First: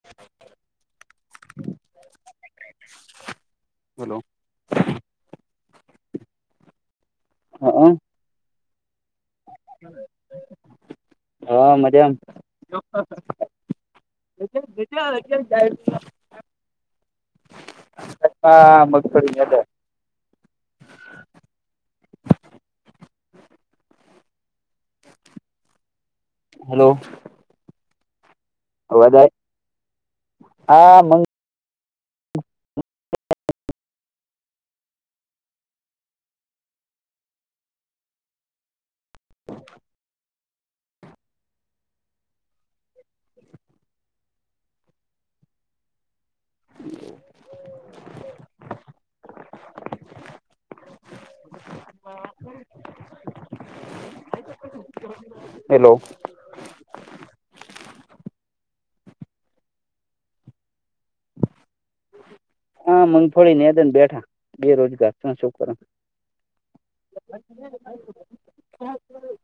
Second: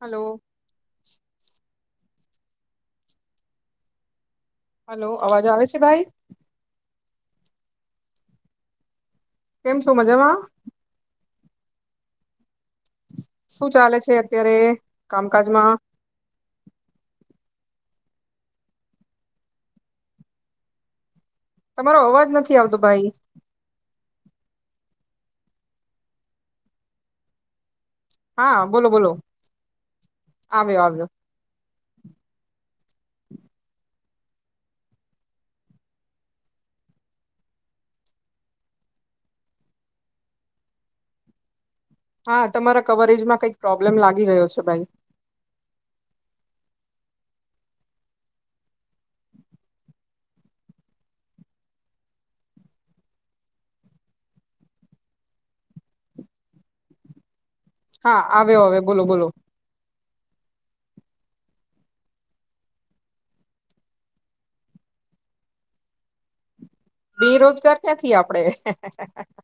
Hello hello hello અવાજ આવે છે ભાઈ હા કેમ છો મજામાં હા શું ચાલે છે અત્યારે મઝામાં કામકાજમાં [unintelligible] છતાં મગફડીને તમારો અવાજ નથી આવતો ભાઈ હલો હા બોલો બોલો આવે આવે હા આવ્યો મંગ હા તમારા કવરેજ માં કંઈક પ્રોબ્લેમ લાગી રહ્યો છે ભાઈ [inaudible] હેલો. હા, આવ્યો હવે બોલો બોલો? હા, મગફળી નેદન બેઠા બેરોજગાર શું કરુ બેરોજગાર ક્યાંથી આપડે?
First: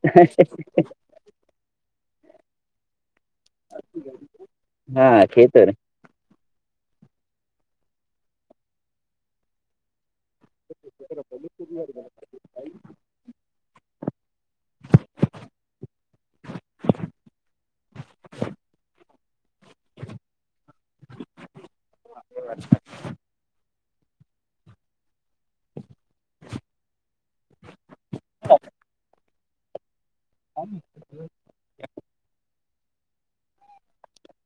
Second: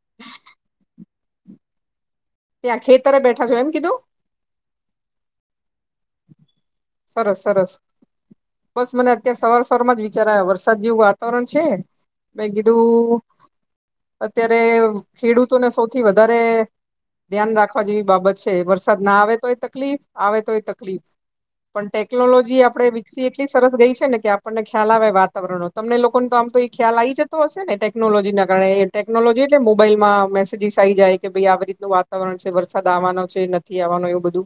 [inaudible] ત્યાં ખેતરે બેઠા છો એમ કીધું? હા, ખેતરે. સરસ સરસ બસ મને કે સવાર સવારમાં જે વિચાર આવ્યો. વરસાદ જેવું વાતાવરણ છે મેં કીધું. અત્યારે ખેડૂતોને સૌથી વધારે ધ્યાન રાખવા જેવી બાબત છે. વરસાદ ના આવે, તો એ તકલીફ, આવે તો એ તકલીફ. પણ ટેકનોલોજી આપડે વિકસી એટલી સરસ ગઈ છે ને, કે આપણને ખ્યાલ આવે વાત તાવરણો તમને લોકોને તો આમ તો એ ખ્યાલ આવી જતો હશેને, ટેકનોલોજીના કારણે ટેકનોલોજી એટલે મોબાઈલમાં મેસેજિસ આવી જાય કે ભાઈ આવી રીતનું વાતાવરણ છે વરસાદ આવાનો છે, નથી આવાનો એવું બધું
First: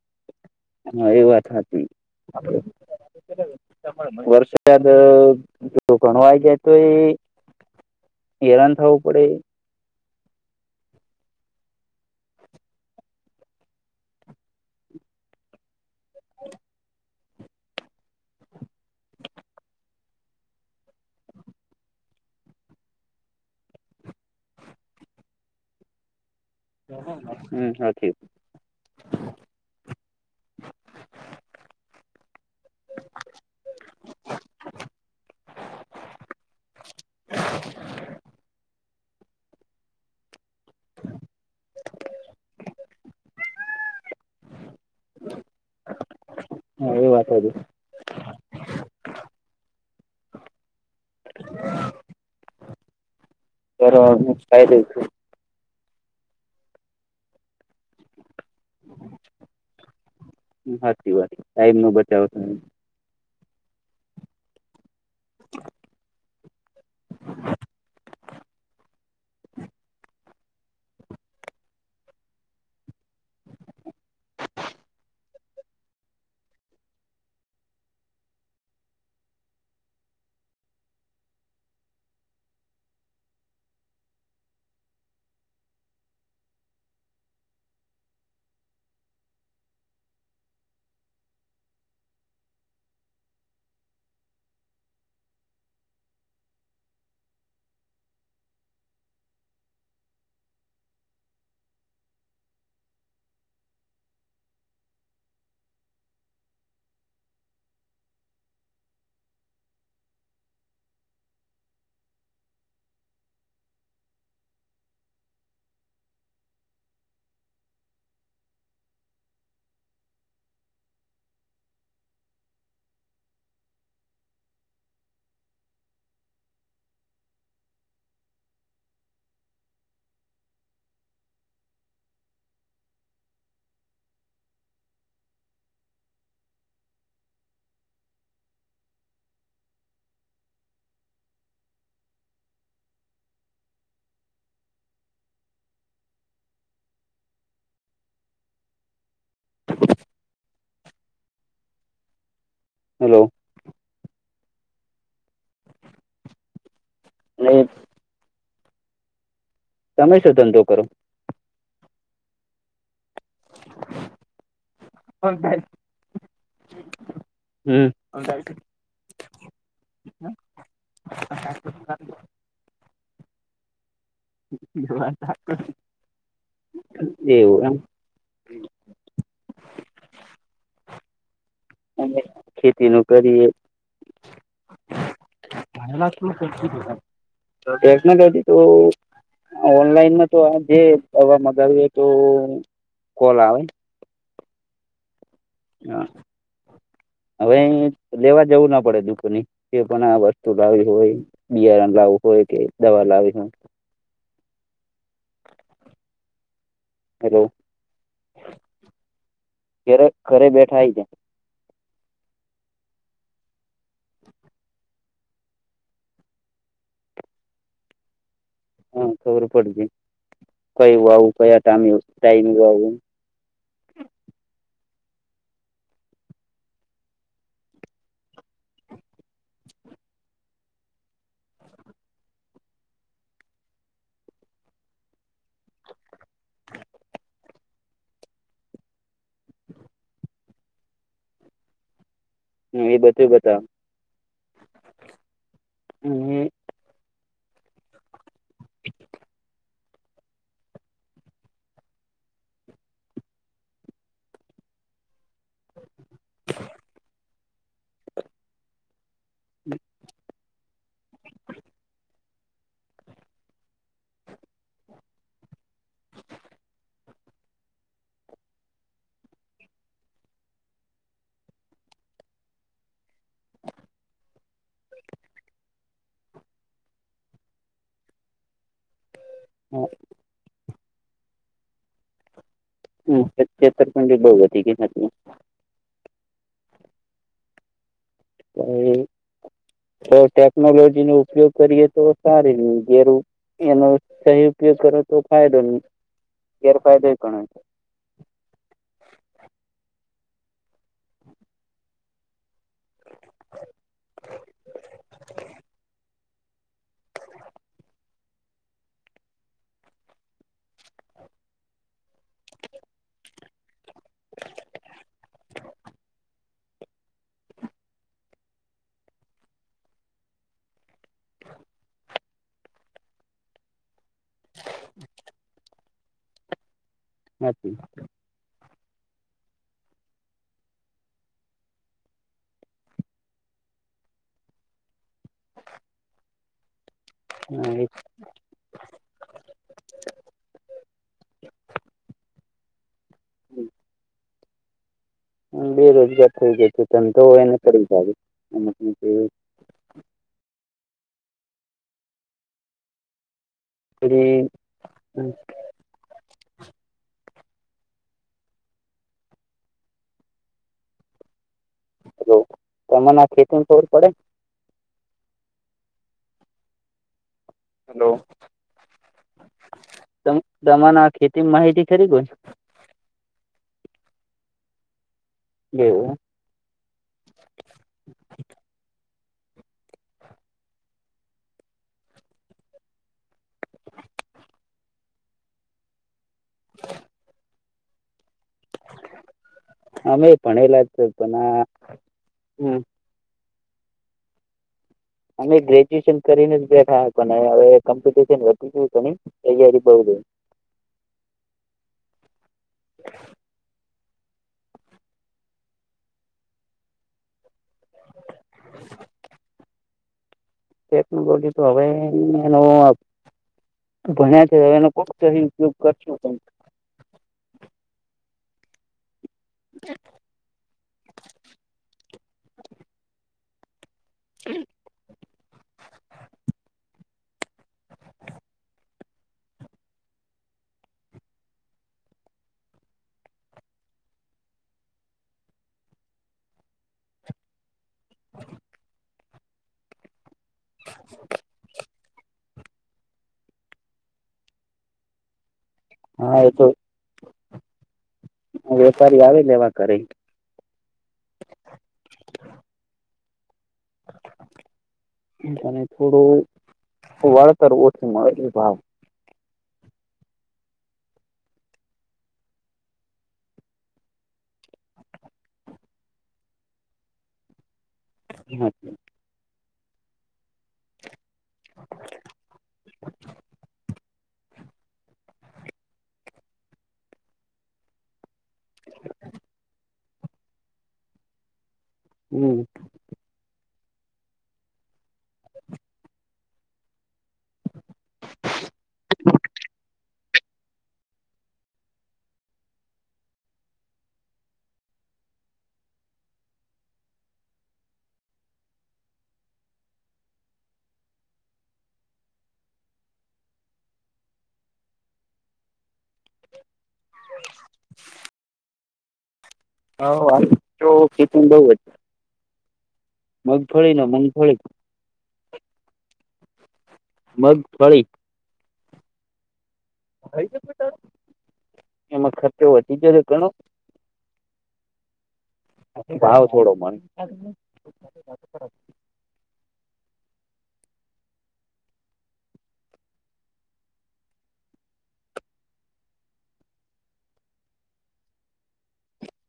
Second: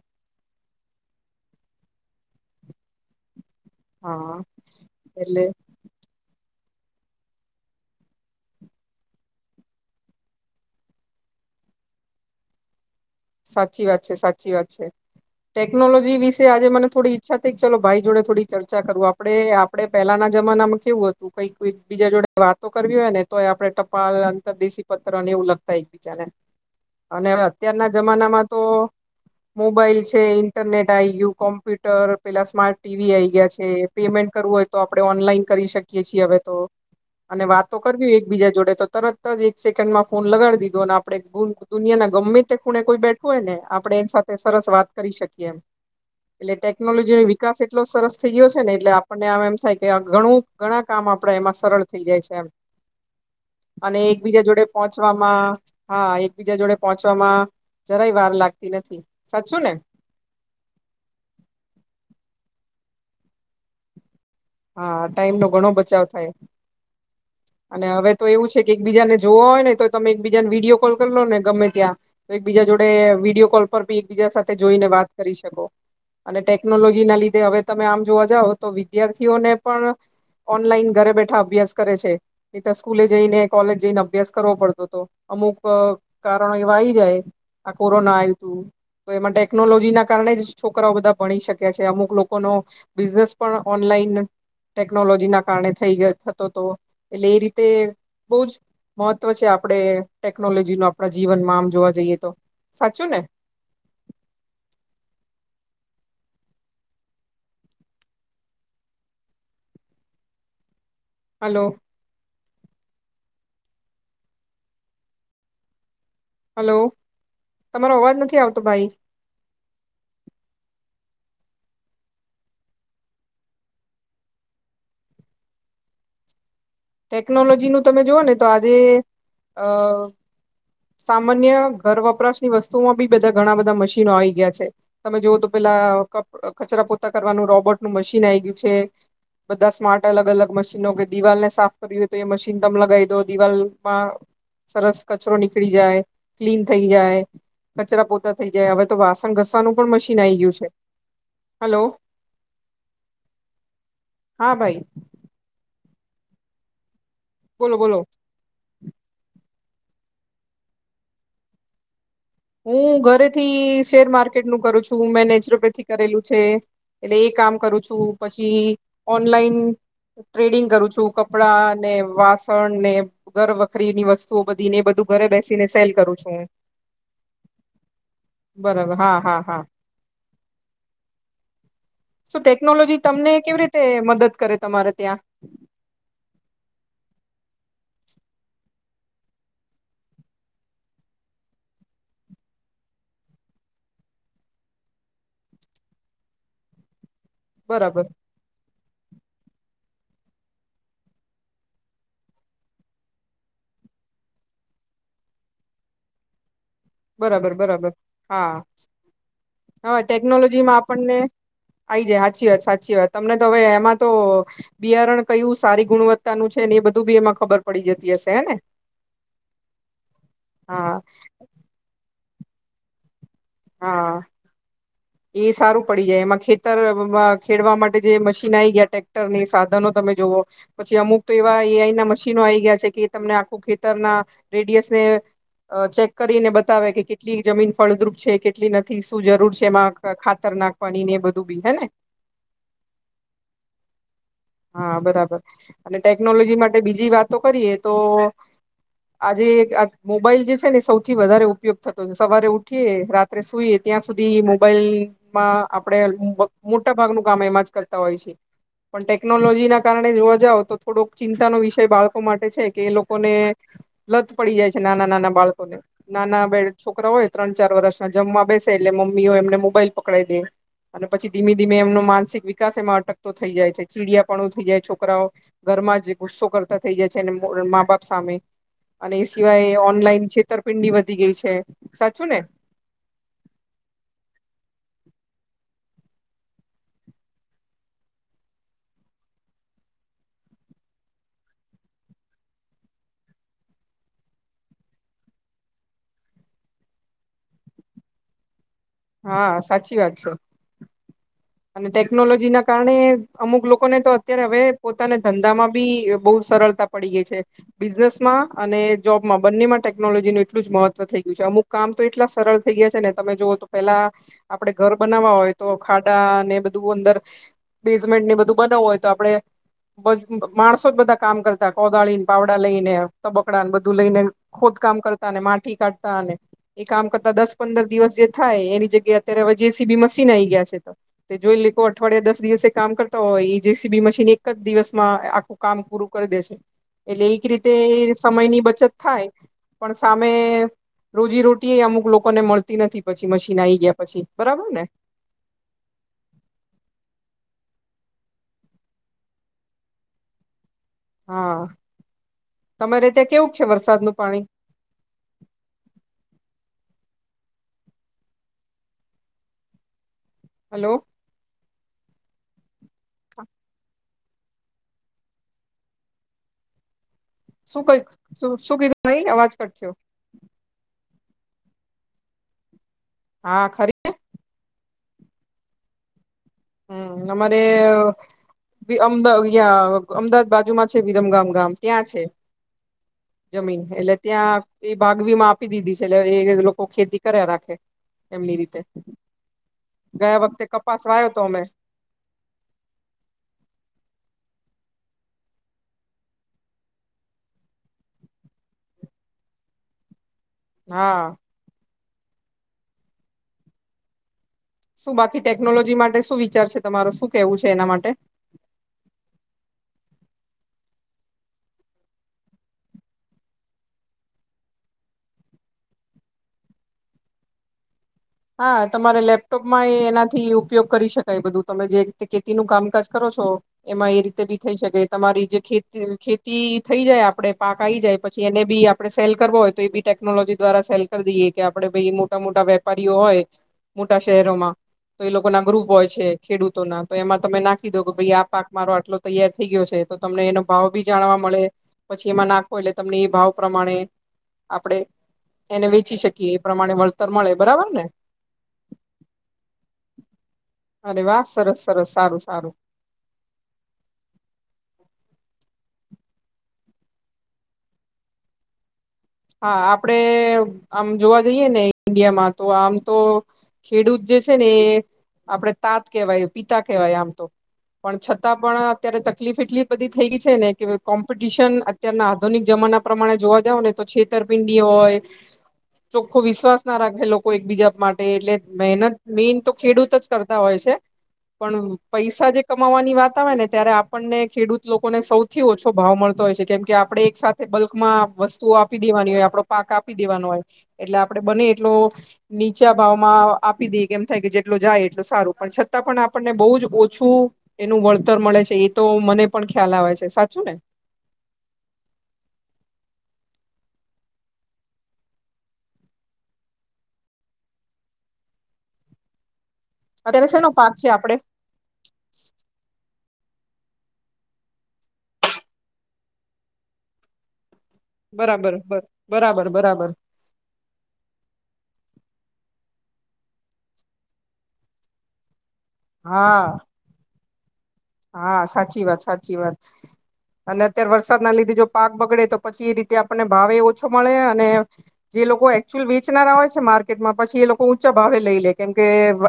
હા, એ વાત હાચી. હા વરસાદ એટલે તો ઘણું આવી જાય તોએ હેરાન થવું પડે. સાચી વાત છે, સાચી વાત છે. ટેકનોલોજી વિશે આજે મને થોડી ઈચ્છા થઈ કે ચલો ભાઈ જોડે થોડી ચર્ચા કરૂ આપડે આપડે પહેલાના જમાનામાં કેવું હતું, કંઈકઈ બીજા જોડે વાતો કરવી હોયને, તો આપડે ટપાલ, અંતરદેશી પત્રને એવું લખતા એક બીજાને અને હમ અત્યારના હાચી જમાનામાં તો મોબાઈલ છે, ઇન્ટરનેટ આ ગયું. કોમ્પ્યુટર પહેલા સ્માર્ટ ટીવી આ ગયા છે. પેમેન્ટ કરવું હોય, તો આપડે ઓનલાઈન કરી શકીએ છીએ હવે તો અને વાતો કરવી, એકબીજા જોડે તો તરત જ એક સેકન્ડમાં ફોન લગાડી દીધો અને આપડે દુનિયાના ગમે તે ખૂણે કોઈ બેઠું હોયને, આપડે એની સાથે સરસ વાત કરી શકીએ એમ. એટલે હા એ ટેકનોલોજીનો વાત હાચી વિકાસ એટલો સરસ થઈ ગયો છે ને, એટલે આપણને આમ એમ થાય કે ઘણું ઘણા કામ આપડે એમાં સરળ થઈ જાય છે એમ. અને એકબીજા જોડે પહોંચવામ માં હા એકબીજા જોડે પહોંચવામાં જરાય વાર લાગતી નથી. સાચું ને? હાચી વાત ટાઈમનો બચાવો થાય. હા, ટાઈમનો ઘણો બચાવ થાય. અને હવે, તો એવું છે કે એક બીજાને જોવો હોયને, તો તમે બીજાને વિડીયો કોલ કર લો ને ગમે ત્યાં તો એકબીજા જોડે વિડીયો કોલ પર બી એકબીજા સાથે જોઈને, વાત કરી શકો. અને ટેકનોલોજીના લીધે હવે, તમે આમ જોવા જાવ તો વિદ્યાર્થીઓને પણ ઓનલાઈન ઘરે બેઠા અભ્યાસ કરે છે. એ તો સ્કૂલે જઈને, કોલેજ જઈને અભ્યાસ કરવો પડતો હતો. અમુક કારણ એવાય જાય, આ કોરોના આ તું તો એમાં ટેકનોલોજીના કારણે જ છોકરાઓ બધા ભણી શક્યા. અમુક લોકોનો બિઝનેસ પણ ઓનલાઈન ટેકનોલોજીના કારણે થઈ થતો હતો. એટલે એ રીતે બહુ જ મહત્વ છે, આપણે ટેકનોલોજીનનું આપણા જીવનમાં આમ જોવા જઈએ. તો સાચું ને? હલો. હલો. તમારો અવાજ નથી આવતો ભાઈ? ટેકનોલોજીનું તમે જુઓ ને તો આજે અ સામાન્ય ઘર વપરાશની વસ્તુમાં બી બધા ઘણા મશીનો આવી ગયા છે. તમે જોવઓ તો પેલા કચરા પોતા કરવાનું રોબોટનું મશીન આઈ ગયું છે. બધા સ્માર્ટ અલગ અલગ મશીનો કે દિવાલને સાફ કર તો એ મશીન તમ લગાવી દો દિવાલમાં સરસ કચરો નીકળી જાય ક્લીન થઈ જાય કચરા પોતા થઈ જાય તો વાસણ ઘસવાનું પણ મશીન આઈ ગયું છે હલો હલો હા ભાઈ અને બોલો બોલો તમે શુ ધંધો કરો હું ઘરેથી શેર માર્કેટ નું કરું છું મેં નેચરોપેથી કરેલું છે એટલે એ કામ કરું હમ છું પછી ઓનલાઈન ટ્રેડિંગ કરું છું કપડા ને વાસ ને ઘર વખરી ની વસ્તુઓ બધી ને એ બધું ઘરે બેસીને સેલ કરું છું હું એવું એમ બરાબર હા હા હા એમ શ ખેતી ટેકનોલોજી નું તમને કરીએ કેવી રીતે મદદ કરે તમારે ત્યાં ટેક્નોલોજી તો ઓનલાઈનમાં તો આ જે દવા મગાવીએ તો કોલ આવે હા હવે બરાબર લેવા જવું ના પડે દુખ નની એ પણ આ વસ્તુ લાવી હોય બિયારણ લાવવ હોય કે દવા લાવી હોય એટલે બરાબર બરાબર હા હવે ઘરે ઘરે ટેકનોલોજીમાં બેઠા આઈ જાય આપણને આ આવી સાચી વાત સાચી વાત તો હવે એમાં તો બિયારણ કયું સારી ગુણવત્તાનું છે ને એ બધું બી એમાં ખબર પડી જતી હશે હેને હા ખબર પડતી કઈ વાવું કયા ટાઈમે ટાઈમ વાવું હા એ સારું પડી જાય એમાં ખેતર ખેડવા માટે જે મશીનઈ ગયા ટ્રેક્ટરની સાધનો તમે જોવઓ પછી અમુક તો એવા એઆઈ ના મશીનો આ આવી ગયા છે કે તમને આખું ખેતરના રેડિયસને અ ચેક કરીને બતાવે કે કેટલી જમીન ફળદ્રુપ છે કેટલી નથી શું જરૂર છે એમાં ખાતર નાખવાની ને એ બધું બી હે ને હમ એ [unintelligible] હા બરાબર અને બતાવે ટેકનોલોજી માટે બીજી વાતો કરીએ તો આજે મોબાઈલ જે છે ને સૌથી વધારે ઉપયોગ થતો છે સવારે ઉઠીએ રા સુઈએ ત્યાં સુધી મોબાઈલમાં આપડે મોટા ભાગનું કરતા હોય છે પણ ટેકનોલોજી ના કારણે જોવા જાવ તો થોડોક ચિંતાનો વિષય બાળકો માટે છે કે એ લોકોને લત પડી જાય છે નાના નાના બાળકો નાના બે છોકરા હોય ત્રણ ચાર વરસના જમવા બેસે એટલે મમ્મીઓ એમને મોબાઈલ પકડાડી દે. અને પછી ધીમે ધીમે એમનો માનસિક વિકાસ એમાં અટકતો થઈ જાય છે ચીડિયાપણો થઈ જાય છોકરાઓ. જે ગુસ્સો થઈ જાય છે મા બાપ સામે. અને એ સિવાય ઓનલાઈન છેતરપિંડી વધી ગઈ છે, સાચું ને? હમ પત્યાત્તર પોઈન્ટ બહુ હતી કે [inaudible] તો ટેકનોલોજી નો ઉપયોગ કરીએ તો સારી ગર [inaudible] એનો સહી ઉપયોગ કરો તો ફાયદો ન ગેરફાયદો પણ. હા સાચી વાત છે. અને ટેકનોલોજી ના કારણે અમુક લોકોને તો અત્યારે હવે પોતાના ધંધામાં બી બહુ સરળતા પડી ગઈ છે બિઝનેસમાં અને જોબમાં બંનેમાં ટેકનોલોજીનું એટલું જ મહત્વ થઈ ગયું છે. અમુક કામ તો એટલા સરળ થઈ ગયા છે ને તમે જોઓ તો પેલા આપડે ઘર બનાવવા હોય તો ખા [inaudible] અનેને બધું અંદર બેઝમેન્ટની બધું બનાવવું હોય તો આપડે માણસો ધ કામ કરતા કોદાળીને પાવડા લઈ ને તબકડાને બધું લઈને ખોદકામ કરતા અને માટી કાઢતા અને એ કામ કરતા દસ નથી પંદર દિવસ જે થાય એની જગ્યાએ અત્યારે હવે જેસીબી મશીન આઈ ગયા છે તો તે જોઈ એ લોકો અઠવાડિયા દસ દિવસે કામ કરતા હોય એ જેસીબી મશીન એક જ દિવસ માં આખું કામ પૂરું કરી દે. એટલે એક રીતે સમયની બચત થાય પણ સામે રોજી રોટી એ અમુક લોકોને મળતી નથી પછી મશીન આઈ ગયા પછી બરાબર ને? બેરોજગાર થઈ જયો છે ધંધો એને કરી જાય એ હા તમારેતે કેવું છે વરસાદ? એ હ [inaudible] હલો? હ તમાને ખેતીમાં થરૂર પડે [inaudible] શું હલો કઈ શું કીધું અવાજ કટ થયો. તમારા ખેતીમાં માહિતી ખરી કોય [inaudible] હા ખરી. એવું. હમ આમારે અમદાવાદ બાજુમાં છે વિરમગામ ગામ ત્યાં છે જમીન એટલે ત્યાં એ બાઘવીમા આપી દીધી છે એટલે એ લોકો ખેતી કર્યા રાખે. એમની રીતે અમે ગયા વખતે કપાસ વાયો તો અમે. હમ. અમે ગ્રેજ્યુએશન કરીને જ બેઠા હવે કોમ્પિટશન વધી ગયું છે. [inaudible] હા. શું બાકી ટેકનોલોજી માટે શું વિચાર છે તમારો શું કેવું છે એના માટે? [inaudible] ટેકનોલોજી તો હવે [unintelligible] ભણ્યા છે હવે એનો કોક સહી ઉપયોગ કરશું ત હા તમારે લેપ લેપટોપમાં એનાથી ઉપયોગ કરી શકાય બધું તમે જે રીતે ખેતી નું કામકાજ કરો છો એમાં એ રી તે ભી થઈ શકે તમારી જે ખેતી ખેતી થઈ જાય આપડે પાક આવી જાય પછી એને બી આપણે સેલ કરવો હોય તો એ બી ટેક્નોલોજી દ્વારા સેલ કરી દઈએ કે આપડે ભાઈ મોટા મોટા વે વપારી હોય મોટા શહેરોમાં તો એ લોકો ના ગ્રુપ હોય છે ખેડૂતો ના તો એમાં તમે નાખ કીધો કે ભાઈ આ પાક મારો આટલો તૈયાર થઈ ગયો છે તો તમને એનો ભાવ ભી જાણવા મળે પછી એમાં નાક એટલે તમને એ ભાવ પ્રમાણે આપણેે એને વેચી હા શકીએ એ તો પ્રમાણે વળતર મળે બરાબર ને વેપારી આવે લેવા ઘરે અને વાહ સરસ સરસ સારું સારું અને થોડું વાળતર ઓછું મળે છે ભાવ હા આપડે આમ જોવા જઈએ ને ઈન્ડિયામાં તો આમ તો ખેડૂત જે છે ને એ આપડે તાત કેવાય પિતા કહેવાય આમ તો પણ છતાં પણ હમ અત્યારે તકલીફ એટલી બધી થઈ ગઈ છે ને કે કોમ્પિટિશન અત્યના આધુનિક જમાના પ્રમાણે જોવા જાવ ને તો છેતરપિંડી હોય ચોખ્ખો વિશ્વાસ ના રાખે લોકો એકબીજા માટે એટલે મહેનત મેન તો ખેડૂત જ કરતા હોય છે પણ પૈસા જે કમાવાની વાત આવે ને ત્યારે આપ આપણને ખેડૂત લોકોને સૌથી ઓછો ભાવ મળતો હોય છે કેમ કે આપણે એક સાથે બલ્કમાં વસ્તુ આપ આપી દેવાની હોય આપડો પાક આપી દેવાનો હોય એટલે આપડે બને એટલો નીચા ભાવમાં આપી દઈએ કેમ થાય કે જેટલો જાય એટલ સારું પણ છતાં પણ આપણને બહુ જ ઓછું એનું વળતર મળે છે એ તો મને પણ ખ્યાલ આવે છે સાચું ને [inaudible] હા અત્યારે શેનો તો પાક છે આપડે કતન બ જ મગફળી ન મગફળી મગ ફળી બરાબર બરાબર બરાબર [unintelligible] જ એમાં ખર્ચો વધી જશે ઘણો [inaudible] ભાવ હા થોડો પણ હા સાચી વાત સાચી વાત અને અત્યારે વરસાદના લીધે જો પાક બગડે તો પછી એ રીતે આપણને ભાવે ઓછો મળે અને જે લોકો એકચુઅલ વેચનારા હોય છે માર્કેટમાં પછી એ લોકો ઊંચા ભાવે લઈ લે કેમ કે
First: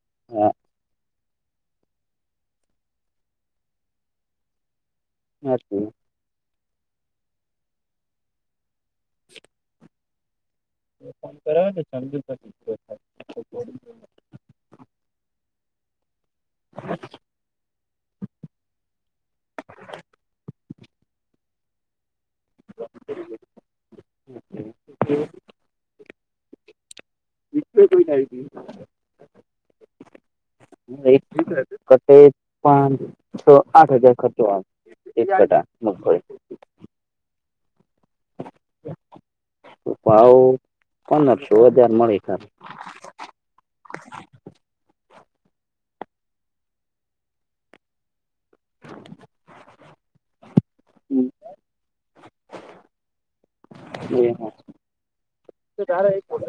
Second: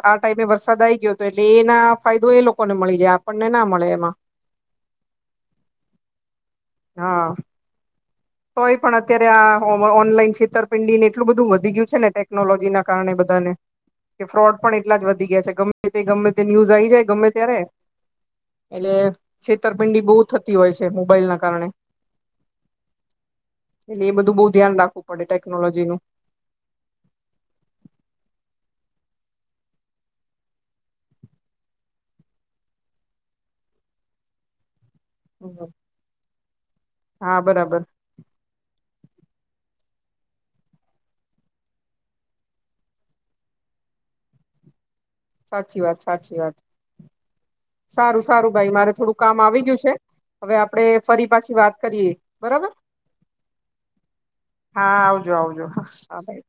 આ ટાઈમે વરસાદ આઈ ગયો હતો એટલે એના ફાયદો એ લોકોને મળી જાય આપણને ના મળે એમાં હાચુ હા તોઈ પણ અત્યારે આ ઓનલાઈન છેતર પિંડી ને એટલું બધું વધી ગયું છે ને ટેકનોલોજીના કારણે બધાને કે ફ્રોડ પણ એટલા જ વધી ગયા છે ગમે તે ગમે તે ન્યુઝ આવી જાય ગમે ત્યારે એટલે છેતરપિંડી બહુ થતી હોય છે મોબાઈલ ના કારણે એટલે એ બધું બહુ ધ્યાન રાખવું પડે ટેકનોલોજી નનું [unintelligible] એક પણ છ આઠ હજાર ખર્ચો આવે એટ પાટા મગફળી હા બરાબર ભાવ પંદરસો હજાર મળે ખાર [unintelligible] સાચી વાત સાચી વાત સારું સારું ભાઈ મારે થોડું કામ આવી ગયું [unintelligible] હવે આપડે ફરી પાછી વાત કરીએ બરાબર હા આવજો [unintelligible] જોા ભાઈ